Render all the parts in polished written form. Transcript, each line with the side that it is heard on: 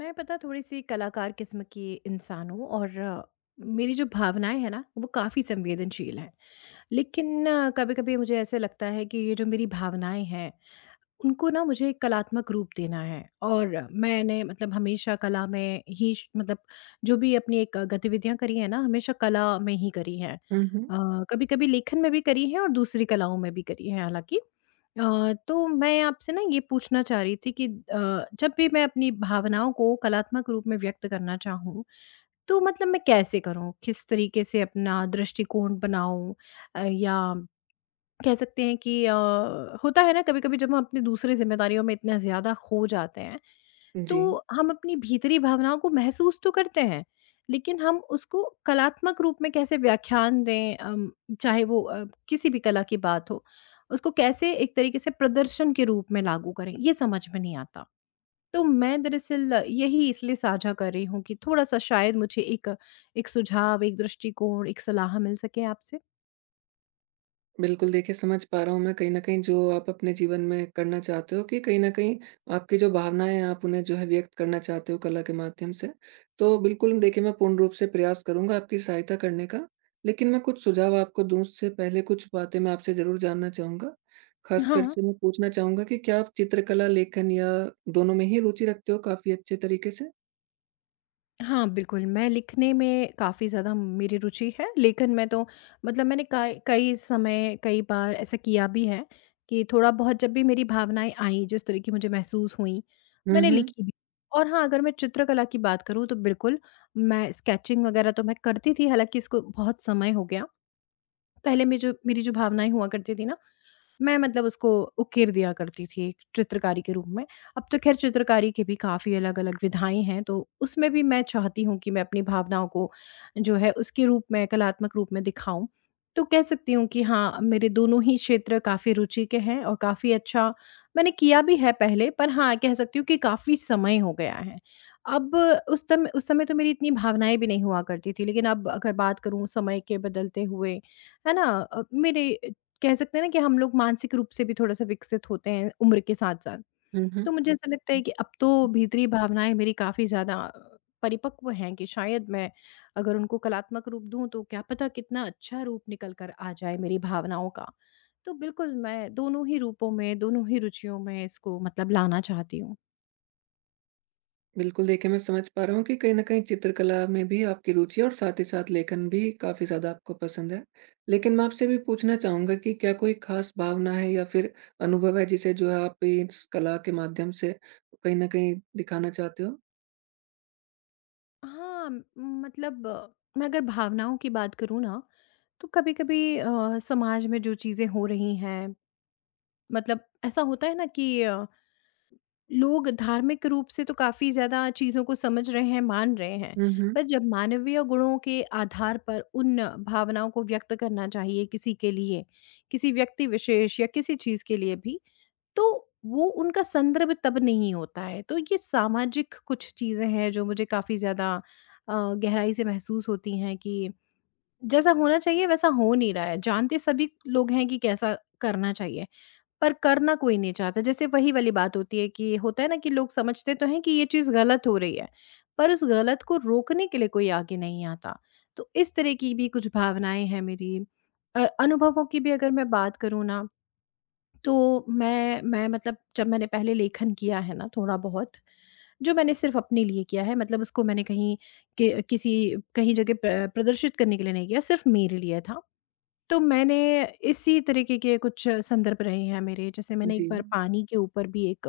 left: मैं पता थोड़ी-सी कलाकार किस्म की इंसान हूँ और मेरी जो भावनाएँ हैं ना, वो काफ़ी संवेदनशील हैं। लेकिन कभी-कभी मुझे ऐसे लगता है कि ये जो मेरी भावनाएँ हैं उनको ना मुझे एक कलात्मक रूप देना है और मैंने मतलब हमेशा कला में ही मतलब जो भी अपनी एक गतिविधियां करी है ना हमेशा कला में ही करी है
right: हुँ, हुँ।
left: कभी कभी लेखन में भी करी है और दूसरी कलाओं में भी करी है हालांकि तो मैं आपसे ना ये पूछना चाह रही थी कि जब भी मैं अपनी भावनाओं को कलात्मक रूप में व्यक्त करना चाहूँ तो मतलब मैं कैसे करूँ किस तरीके से अपना दृष्टिकोण बनाऊँ या कह सकते हैं कि होता है ना कभी-कभी जब हम अपनी दूसरी ज़िम्मेदारियों में इतना ज़्यादा खो जाते हैं,
right: जी,
left: तो हम अपनी भीतरी भावनाओं को महसूस तो करते हैं, लेकिन हम उसको कलात्मक रूप में कैसे व्याख्यान दें, चाहे वो किसी भी कला की बात हो, उसको कैसे एक तरीके से प्रदर्शन के रूप में लागू करें, ये समझ में नहीं आता। तो मैं दरअसल यही इसलिए साझा कर रही हूँ कि थोड़ा-सा शायद मुझे एक एक सुझाव, एक दृष्टिकोण, एक सलाह मिल सके आपसे।
right: बिल्कुल देखिए समझ पा रहा हूँ मैं कहीं न कहीं जो आप अपने जीवन में करना चाहते हो कि कहीं न कहीं आपकी जो भावनाएँ हैं आप उन्हें जो है व्यक्त करना चाहते हो कला के माध्यम से। तो बिल्कुल देखिए मैं पूर्ण रूप से प्रयास करूँगा आपकी सहायता करने का। लेकिन मैं कुछ सुझाव आपको दूँ उससे पहले कुछ बातें मैं आपसे ज़रूर जानना चाहूँगा। ख़ासकर
left: हाँ।
right: से मैं पूछना चाहूँगा कि क्या आप चित्रकला, लेखन या दोनों में ही रुचि रखते हो काफ़ी अच्छे तरीके से?
left: हाँ, बिल्कुल, मैं लिखने में काफ़ी ज़्यादा मेरी रुचि है, लेकिन मैं तो मतलब मैंने कई कई समय, कई बार ऐसा किया भी है कि थोड़ा-बहुत जब भी मेरी भावनाएँ आईं, जिस तरह की मुझे महसूस हुईं,
right: हुँ,
left: मैंने
right: हुँ।
left: लिखी भी। और हाँ, अगर मैं चित्रकला की बात करूँ तो बिल्कुल, मैं स्केचिंग वग़ैरह तो मैं करती थी, हालाँकि इसको बहुत समय हो गया। पहले में जो मेरी जो भावनाएँ हुआ करती थी ना, मैं मतलब उसको उकेर दिया करती थी एक चित्रकारी के रूप में। अब तो ख़ैर चित्रकारी के भी काफ़ी अलग-अलग विधाएँ हैं, तो उसमें भी मैं चाहती हूँ कि मैं अपनी भावनाओं को जो है उसके रूप में कलात्मक रूप में दिखाऊँ। तो कह सकती हूँ कि हाँ, मेरे दोनों ही क्षेत्र काफ़ी रुचि के हैं और काफ़ी अच्छा मैंने किया भी है पहले, पर हाँ, कह सकती हूँ कि काफ़ी समय हो गया है। अब उस समय तो मेरी इतनी भावनाएँ भी नहीं हुआ करती थी, लेकिन अब अगर बात करूँ समय के बदलते हुए, है ना? मेरे कह सकते हैं ना कि हम लोग मानसिक रूप से भी थोड़ा-सा विकसित होते हैं उम्र के साथ-साथ।
right: हुँ,
left: तो
right: हुँ।
left: मुझे हुँ। ऐसा लगता है कि अब तो भीतरी भावनाएँ मेरी काफ़ी ज़्यादा परिपक्व हैं कि शायद मैं अगर उनको कलात्मक रूप दूँ तो क्या पता कितना अच्छा रूप निकल कर आ जाए मेरी भावनाओं का। तो बिल्कुल मैं दोनों ही रूपों में, दोनों ही रुचियों में इसको मतलब लाना चाहती हूँ।
right: बिल्कुल, देखिए मैं समझ पा रहा हूँ कि कहीं न कहीं चित्रकला में भी आपकी रुचि है और साथ ही साथ लेखन भी काफ़ी ज़्यादा आपको पसंद है। लेकिन मैं आपसे भी पूछना चाहूँगा कि क्या कोई ख़ास भावना है या फिर अनुभव है जिसे जो है आप इस कला के माध्यम से कहीं न कहीं दिखाना चाहते हो?
left: हाँ, मतलब मैं अगर भावनाओं की बात करूँ ना, तो कभी-कभी समाज में जो चीज़ें हो रही हैं मतलब ऐसा होता है ना कि लोग धार्मिक रूप से तो काफ़ी ज़्यादा चीज़ों को समझ रहे हैं, मान रहे हैं,
right: हुँ, हुँ।
left: पर जब मानवीय गुणों के आधार पर उन भावनाओं को व्यक्त करना चाहिए किसी के लिए, किसी व्यक्ति विशेष या किसी चीज़ के लिए भी, तो वो उनका संदर्भ तब नहीं होता है। तो ये सामाजिक कुछ चीज़ें हैं जो मुझे काफ़ी ज़्यादा गहराई से महसूस होती हैं कि जैसा होना चाहिए वैसा हो नहीं रहा है। जानते सभी लोग हैं कि कैसा करना चाहिए। पर करना कोई नहीं चाहता। जैसे वही वाली बात होती है कि होता है ना कि लोग समझते तो हैं कि ये चीज़ गलत हो रही है, पर उस गलत को रोकने के लिए कोई आगे नहीं आता। तो इस तरह की भी कुछ भावनाएँ हैं मेरी। अनुभवों की भी अगर मैं बात करूँ ना, तो मैं मतलब जब मैंने पहले लेखन किया है ना थोड़ा-बहुत, जो मैंने सिर्फ़ अपने लिए किया है, मतलब उसको मैंने कहीं के किसी कहीं जगह प्रदर्शित करने के लिए नहीं किया, सिर्फ़ मेरे लिए था। तो मैंने इसी तरीके के कुछ संदर्भ रहे हैं मेरे। जैसे मैंने एक
right: जी।
left: बार पानी के ऊपर भी एक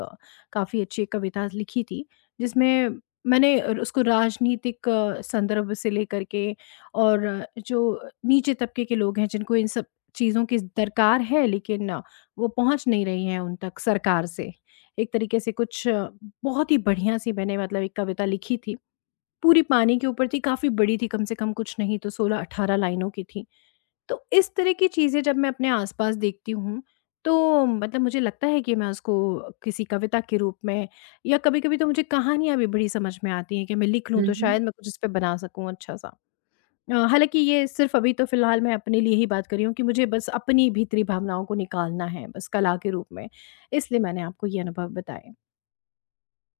left: काफ़ी अच्छी एक कविता लिखी थी, जिसमें मैंने उसको राजनीतिक संदर्भ से लेकर के और जो नीचे तबके के लोग हैं, जिनको इन सब चीज़ों की दरकार है, लेकिन वो पहुँच नहीं रही है उन तक सरकार से। एक तरीके से बहुत ही बढ़िया-सी मैंने मतलब एक कविता लिखी थी। पूरी पानी के ऊपर थी, काफ़ी बड़ी थी, कम से कम कुछ नहीं तो 16-18 लाइनों की थी। तो इस तरह की चीज़ें जब मैं अपने आसपास देखती हूँ, तो मतलब मुझे लगता है कि मैं उसको किसी कविता के रूप में या कभी-कभी तो मुझे कहानियाँ भी बड़ी समझ में आती हैं कि मैं लिख लूँ
right: हुँ,
left: तो शायद
right: हुँ।
left: मैं कुछ इस पे बना सकूँ अच्छा-सा। हालाँकि ये सिर्फ़ अभी तो फ़िलहाल मैं अपने लिए ही बात कर रही हूँ कि मुझे बस अपनी भीतरी भावनाओं को निकालना है बस कला के रूप में, इसलिए मैंने आपको ये अनुभव बताए।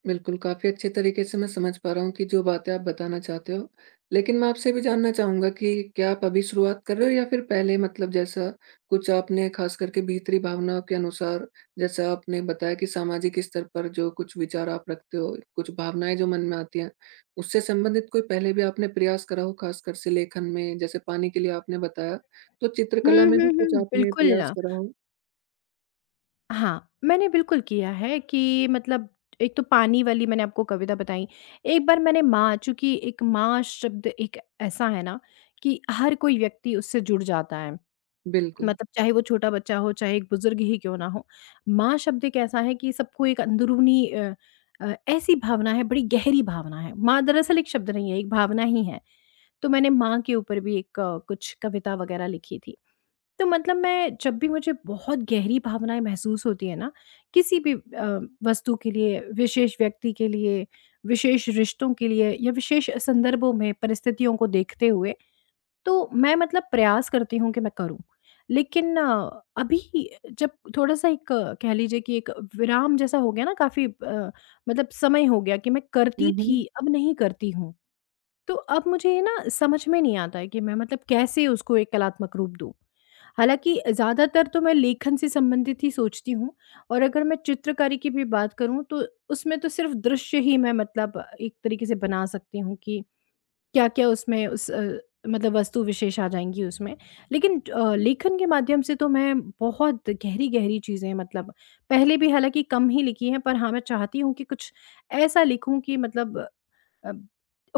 right: बिल्कुल, काफ़ी अच्छे तरीके से मैं समझ पा रहा हूँ कि जो बातें आप बताना चाहते हो। लेकिन मैं आपसे भी जानना चाहूँगा कि क्या आप अभी शुरुआत कर रहे हो या फिर पहले मतलब जैसा कुछ आपने ख़ास करके भीतरी भावनाओं के अनुसार जैसा आपने बताया कि सामाजिक स्तर पर जो कुछ विचार आप रखते हो, कुछ भावनाएँ जो मन में आती हैं, उससे संबंधित कोई पहले भी आपने प्रयास करा हो ख़ासकर से लेखन में जैसे पानी के लिए आपने बताया, तो
left: हुँ,
right: चित्रकला में भी
left: हुँ,
right: कुछ
left: हुँ,
right: आपने
left: बिल्कुल।
right: प्रयास करा हो?
left: हाँ, मैंने बिल्कुल किया है कि मतलब एक तो पानी वाली मैंने आपको कविता बताई। एक बार मैंने माँ चूँकि एक माँ शब्द एक ऐसा है ना कि हर कोई व्यक्ति उससे जुड़ जाता है।
right: बिल्कुल।
left: मतलब चाहे वो छोटा बच्चा हो, चाहे एक बुज़ुर्ग ही क्यों ना हो। माँ शब्द एक ऐसा है कि सबको एक अंदरूनी ऐसी भावना है, बड़ी गहरी भावना है। माँ दरअसल एक शब्द नहीं है, एक भावना ही है। तो मैंने माँ के ऊपर भी एक कुछ कविता वग़ैरह लिखी थी। तो मतलब मैं जब भी मुझे बहुत गहरी भावनाएँ महसूस होती हैं ना, किसी भी वस्तु के लिए, विशेष व्यक्ति के लिए, विशेष रिश्तों के लिए या विशेष संदर्भों में परिस्थितियों को देखते हुए, तो मैं मतलब प्रयास करती हूँ कि मैं करूँ। लेकिन अभी जब थोड़ा-सा एक कह लीजिए कि एक विराम जैसा हो गया ना मतलब समय हो गया कि मैं
right: हुँ,
left: करती थी,
right: हुँ।
left: अब नहीं करती हूँ। तो अब मुझे ये ना समझ में नहीं आता है कि मैं मतलब कैसे उसको एक कलात्मक रूप दूँ। हालाँकि ज़्यादातर तो मैं लेखन से संबंधित ही सोचती हूँ और अगर मैं चित्रकारी की भी बात करूँ तो उसमें तो सिर्फ़ दृश्य ही मैं मतलब एक तरीके से बना सकती हूँ कि क्या-क्या उसमें उस मतलब वस्तु विशेष आ जाएँगी उसमें। लेकिन लेखन के माध्यम से तो मैं बहुत गहरी-गहरी चीज़ें मतलब पहले भी हालाँकि कम ही लिखी हैं पर हाँ, मैं चाहती हूँ कि कुछ ऐसा लिखूँ कि मतलब अ,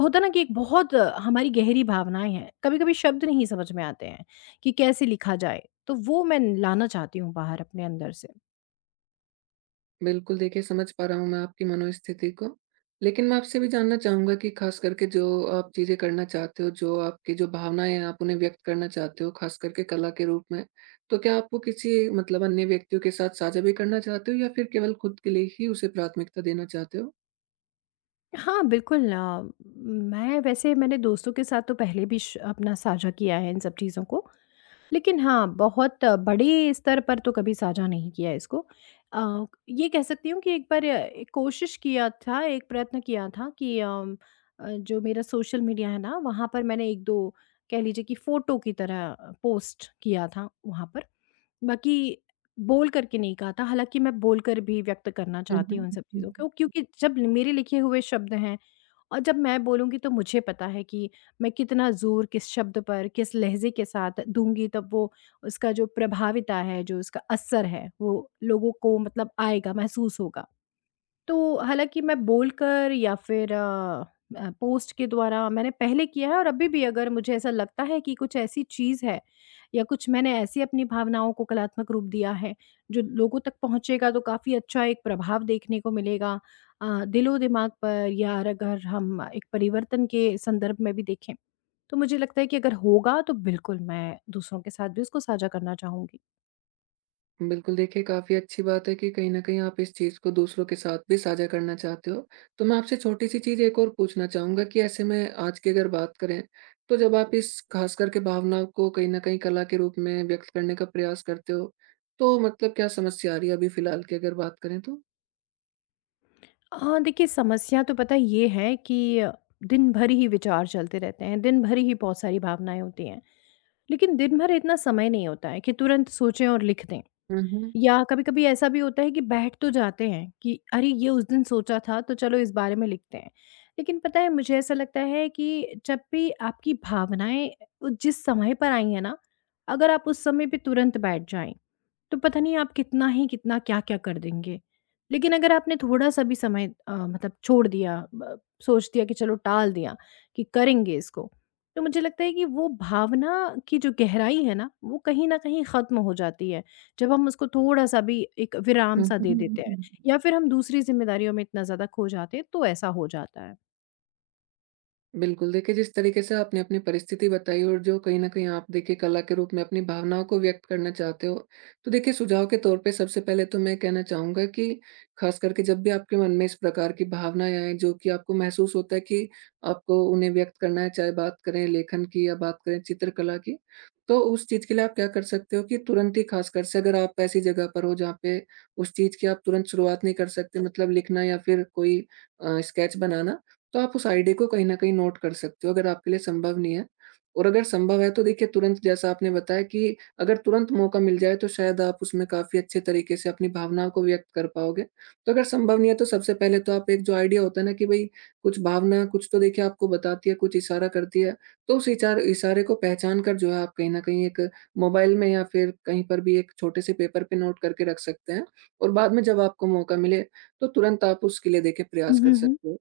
left: होता ना कि एक बहुत हमारी गहरी भावनाएँ हैं, कभी-कभी शब्द नहीं समझ में आते हैं कि कैसे लिखा जाए, तो वो मैं लाना चाहती हूँ बाहर अपने अंदर से।
right: बिल्कुल, देखिए समझ पा रहा हूँ मैं आपकी मनोस्थिति को। लेकिन मैं आपसे भी जानना चाहूँगा कि ख़ास करके जो आप चीज़ें करना चाहते हो, जो आपकी जो भावनाएँ हैं, आप उन्हें व्यक्त करना चाहते हो, ख़ास करके कला के रूप में। तो क्या आप वो किसी मतलब अन्य व्यक्तियों के साथ साझा भी करना चाहते हो या फिर केवल खुद के लिए ही उसे प्राथमिकता देना चाहते हो?
left: हाँ, बिल्कुल, मैं वैसे मैंने दोस्तों के साथ तो पहले भी श अपना साझा किया है इन सब चीज़ों को लेकिन हाँ, बहुत बड़े स्तर पर तो कभी साझा नहीं किया इसको। ये कह सकती हूँ कि एक बार एक कोशिश किया था, एक प्रयत्न किया था कि जो मेरा सोशल मीडिया है ना, वहाँ पर मैंने 1-2 कह लीजिए कि फ़ोटो की तरह पोस्ट किया था वहाँ पर। बाकी बोल कर के नहीं कहा था, हालाँकि मैं बोल कर भी व्यक्त करना
right: हुँ,
left: चाहती हूँ उन
right: हुँ,
left: सब
right: हुँ।
left: चीज़ों को क्योंकि जब मेरे लिखे हुए शब्द हैं और जब मैं बोलूँगी तो मुझे पता है कि मैं कितना ज़ोर किस शब्द पर, किस लहज़े के साथ दूँगी तब वो उसका जो प्रभाविता है, जो उसका असर है, वो लोगों को मतलब आएगा, महसूस होगा। तो हालाँकि मैं बोलकर या फिर पोस्ट के द्वारा मैंने पहले किया है और अभी भी अगर मुझे ऐसा लगता है कि कुछ ऐसी चीज़ है या कुछ मैंने ऐसी अपनी भावनाओं को कलात्मक रूप दिया है, जो लोगों तक पहुँचेगा तो काफ़ी अच्छा एक प्रभाव देखने को मिलेगा दिलो-दिमाग पर या अर अगर हम एक परिवर्तन के संदर्भ में भी देखें, तो मुझे लगता है कि अगर होगा तो बिल्कुल मैं दूसरों के साथ भी उसको साझा करना चाहूँगी।
right: बिल्कुल, देखिए काफ़ी अच्छी बात है कि कहीं न कहीं आप इस चीज़ को दूसरों के साथ भी साझा करना चाहते हो। तो मैं आपसे छोटी-सी चीज़ एक और पूछना चाहूँगा कि ऐसे में आज की अगर बात करें, तो जब आप इस ख़ास करके भावना को कहीं न कहीं कला के रूप में व्यक्त करने का प्रयास करते हो, तो मतलब क्या समस्या आ रही है अभी फ़िलहाल की अगर बात करें तो?
left: हाँ, देखिए समस्या तो पता ये है कि दिन भर ही विचार चलते रहते हैं, दिन भर ही बहुत सारी भावनाएँ होती हैं। लेकिन दिन भर इतना समय नहीं होता है कि तुरंत सोचें और लिख दें।
right: हुँ, हुँ।
left: या कभी-कभी ऐसा भी होता है कि बैठ तो जाते हैं कि अरे! ये उस दिन सोचा था तो चलो इस बारे में लिखते हैं। लेकिन पता है मुझे ऐसा लगता है कि जब भी आपकी भावनाएँ जिस समय पर आई हैं ना, अगर आप उस समय पे तुरंत बैठ जाएँ तो पता नहीं आप कितना ही कितना क्या-क्या कर देंगे। लेकिन अगर आपने थोड़ा-सा भी समय, मतलब छोड़ दिया ब सोच दिया कि चलो टाल दिया कि करेंगे इसको, तो मुझे लगता है कि वो भावना की जो गहराई है ना, वो कहीं न कहीं ख़त्म हो जाती है। जब हम उसको थोड़ा-सा भी एक
right: हुँ,
left: विराम-सा दे देते हैं
right: हुँ।
left: या फिर हम दूसरी ज़िम्मेदारियों में इतना ज़्यादा खो जाते हैं, तो ऐसा हो जाता है।
right: बिल्कुल, देखिए जिस तरीके से आपने अपनी परिस्थिति बताई और जो कहीं न कहीं आप देखिए कला के रूप में अपनी भावनाओं को व्यक्त करना चाहते हो, तो देखिए सुझाव के तौर पे सबसे पहले तो मैं कहना चाहूँगा कि ख़ास करके जब भी आपके मन में इस प्रकार की भावनाएँ आएँ जो कि आपको महसूस होता है कि आपको उन्हें व्यक्त करना है, चाहे बात करें लेखन की या बात करें चित्रकला की, तो उस चीज़ के लिए आप क्या कर सकते हो कि तुरंत ही ख़ासकर से अगर आप ऐसी जगह पर हो जहाँ पे उस चीज़ की आप तुरंत शुरुआत नहीं कर सकते मतलब लिखना या फिर कोई स्केच बनाना, तो आप उस आईडी को कहीं न कहीं नोट कर सकते हो, अगर आपके लिए संभव नहीं है। और अगर संभव है तो देखिए तुरंत जैसा आपने बताया कि अगर तुरंत मौका मिल जाए तो शायद आप उसमें काफ़ी अच्छे तरीके से अपनी भावनाओं को व्यक्त कर पाओगे। तो अगर संभव नहीं है तो सबसे पहले तो आप एक जो आइडिया होता है ना कि भई कुछ भावना कुछ तो देखिए आपको बताती है, कुछ इशारा करती है। तो उस इचार इशारे को पहचान कर जो है आप कहीं न कहीं एक मोबाइल में या फिर कहीं पर भी एक छोटे-से पेपर पे नोट करके रख सकते हैं। और बाद में जब आपको मौका मिले तो तुरंत आप उसके लिए देखिए
left: हुँ,
right: प्रयास कर
left: हुँ, हुँ।
right: सकते हो।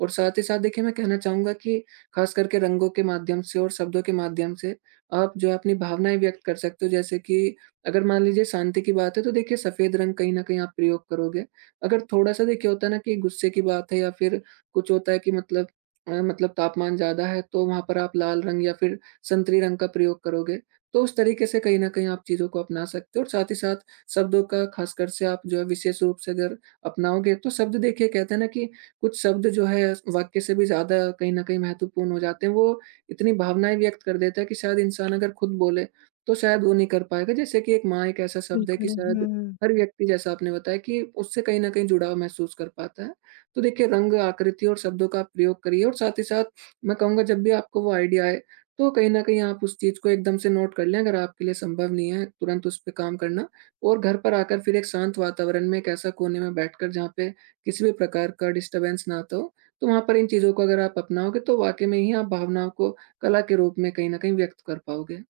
right: और साथ ही साथ देखिए मैं कहना चाहूँगा कि ख़ास करके रंगों के माध्यम से और शब्दों के माध्यम से आप जो है अपनी भावनाएँ व्यक्त कर सकते हो, जैसे कि अगर मान लीजिए शांति की बात है तो देखिए सफ़ेद रंग कहीं न कहीं आप प्रयोग करोगे। अगर थोड़ा-सा देखिए होता है ना कि गुस्से की बात है या फिर कुछ होता है कि मतलब मतलब तापमान ज़्यादा है, तो वहाँ पर आप लाल रंग या फिर संतरी रंग का प्रयोग करोगे। तो उस तरीके से कहीं न कहीं आप चीज़ों को अपना सकते हो और साथ ही साथ शब्दों का ख़ासकर से आप जो है विशेष रूप से अगर अपनाओगे तो शब्द देखिए कहते हैं ना कि कुछ शब्द जो है वाक्य से भी ज़्यादा कहीं न कहीं महत्वपूर्ण हो जाते हैं। वो इतनी भावनाएँ व्यक्त कर देता है कि शायद इंसान अगर खुद बोले, तो शायद वो नहीं कर पाएगा। जैसे कि एक माँ एक ऐसा शब्द है कि
left: बिल्कुल।
right: शायद
left: हुँ।
right: हर व्यक्ति जैसा आपने बताया कि उससे कहीं न कहीं जुड़ाव महसूस कर पाता है। तो देखिए रंग, आकृति और शब्दों का आप प्रयोग करिए और साथ ही साथ मैं कहूँगा, जब भी आपको वो आइडिया आए, तो कहीं न कहीं आप उस चीज़ को एकदम से नोट कर लें, अगर आपके लिए संभव नहीं है तुरंत उस पे काम करना। और घर पर आकर फिर एक शांत वातावरण में एक ऐसा कोने में बैठकर जहाँ पे किसी भी प्रकार का डिस्टर्बेंस ना आता हो। तो वहाँ पर इन चीज़ों को अगर आप अपनाओगे तो वाक़ई में ही आप भावनाओं को कला के रूप में कहीं न कहीं व्यक्त कर पाओगे।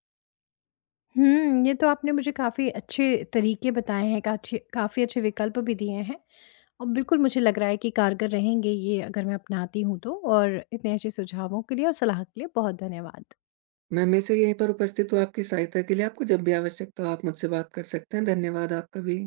left: हुँ, ये तो आपने मुझे काफ़ी अच्छे तरीके बताए हैं, काछे काफ़ी अच्छे विकल्प भी दिए हैं। और बिल्कुल मुझे लग रहा है कि कारगर रहेंगे ये अगर मैं अपनाती हूँ तो और इतने अच्छे सुझावों के लिए और सलाह के लिए बहुत धन्यवाद।
right: मैं हमेशा यहीं पर उपस्थित हूँ आपकी सहायता के लिए, आपको जब भी आवश्यकता हो आप मुझसे बात कर सकते हैं। धन्यवाद आपका भी।